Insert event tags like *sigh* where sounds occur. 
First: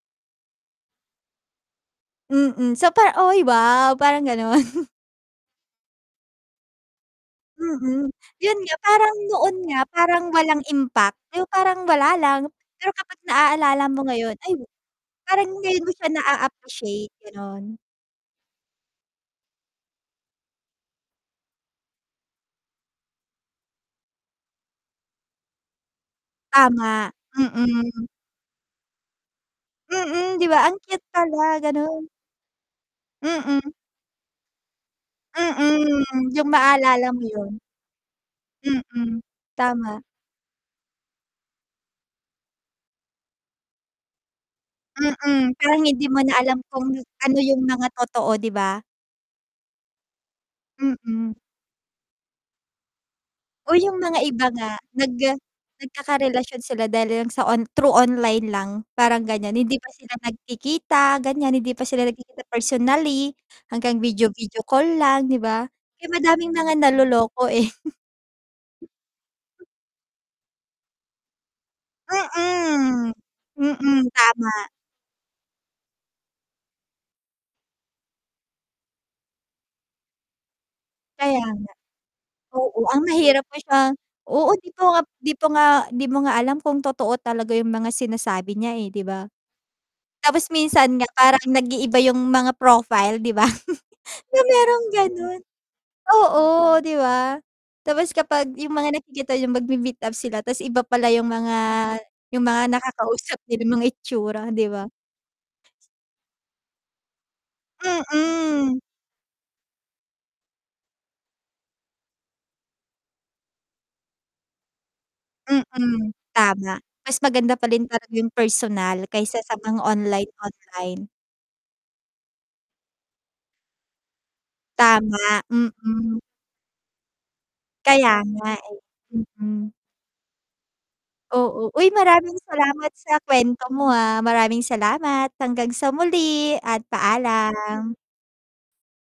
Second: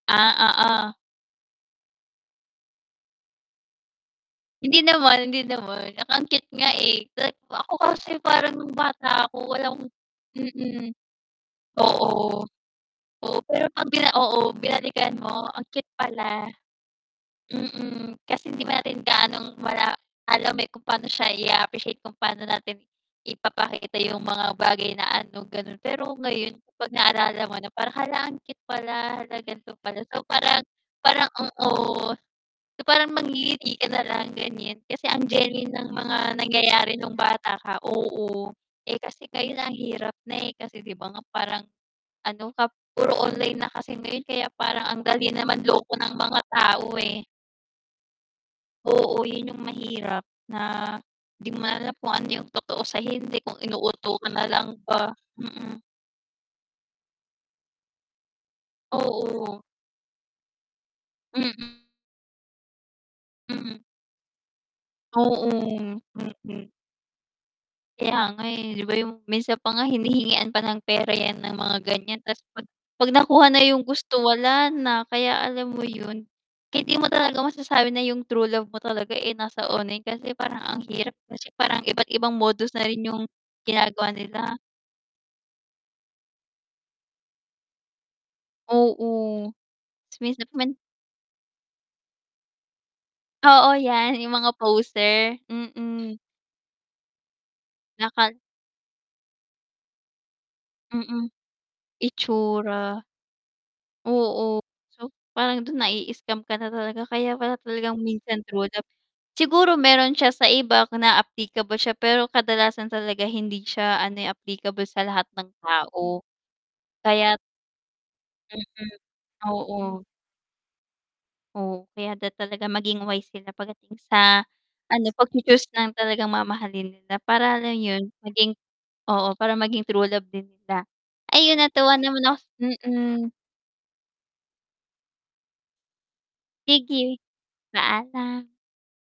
Ah, oo. Mm, so parang, "Oy, wow!" Parang gano'n. Hindi *chuckles* naman, hindi naman 'tsaka ang cute nga, eh. *unintelligible* Ako Mm, kasi parang yun nung nga parang bata noon ako nga walang parang walang mm. impact pero parang wala lang, Oo. pero kapag Oo, pero naalala 'pag mo bina ngayon oo ay binalikan mo parang ang cute ngayon mo siya pala. na-a-appreciate, gano'n. Mm, kasi hindi pa natin gaanong mala alam, eh, kung pa'no siya ia-appreciate kung pa'no natin ipapakita yung mga bagay na ano, gano'n. Pero ngayon kapag Tama, naalala mo na parang, mm. "Hala, ang cute pala, 'la gan'to pala." So Mm, 'di ba parang ang cute parang ang pala, gano'n. *unintelligible* so, parang Mm. mangngiti ka nalang gan'yan kasi ang genuine ng Mm, mga yung nangyayari maalala nung mo 'yun. bata ka, oo. Eh, Mm, kasi ngayon ang tama. hirap na, eh, kasi 'di ba nga parang ano ka puro online na kasi ngayon kaya parang ang dali na Mm, parang manloko hindi ng mo na mga alam kung tao, eh. ano yung mga totoo, 'di ba? Oo, 'yun yung mahirap na Mm. 'di mo alam kung ano yung totoo sa hindi, kung Oh, yung inuuto mga ka iba nalang nga ba, nag mm. nagkakarelasyon sila dahil lang sa on through online lang parang ganyan. Oo. Hindi pa sila nagkikita ganyan, hindi Mm. pa sila nagkikita personally Hmm. hanggang video video call lang, 'di Oo, ba? Kaya madami ang mm. mga naloloko, eh. *chuckles* Kaya nga, eh, 'di ba yung minsan pa nga hinihingian pa ng pera 'yan ng mga ganyan ta's 'pag 'pag Mm. nakuha na yung Mm, gusto tama. wala na. Kaya alam mo 'yun, kaya 'di mo talaga masasabi na yung true love mo talaga, eh, nasa online kasi parang ang hirap Kaya kasi nga. parang iba't ibang modus Oo, na ang rin yung mahirap pa siya ginagawa oo, nila. 'di pa nga 'di po nga 'di mo nga alam kung totoo talaga yung mga sinasabi niya, eh, 'di ba? Oo. Ta's minsan Tapos naman minsan nga parang nag-iiba yung mga profile 'di ba? Oo 'yan, *chuckles* 'Di yung ba mga mayrong poser, gano'n? mm. Oo, 'di ba? Tapos Nakal kapag yung mga nakikita yung magmi-meet up sila ta's iba pala yung Mm. mga yung mga Itsura. nakakausap nila, yung mga itsura Oo, 'di ba? so parang do'n nai-scam ka na talaga kaya pala talagang minsan true love siguro mayro'n siya sa iba ka na applicable siya, pero kadalasan talaga hindi siya ano, eh, applicable sa lahat ng Mm, tao. tama. Mas Kaya't maganda pa rin talaga yung Mm, personal kaysa sa mga oo. online, online. Oo, kaya dapat talaga maging wise sila pagdating sa ano, Tama, pagchu-choose ng mm. talagang mamahalin nila para lang 'yun Kaya nga, maging eh. oo, para Mm. maging true love din nila. Ay yun, Oo. Uy! natuwa naman Maraming ako salamat sa mm. kuwento mo, ah, maraming salamat hanggang sa muli at Sige. paalam. Paalam.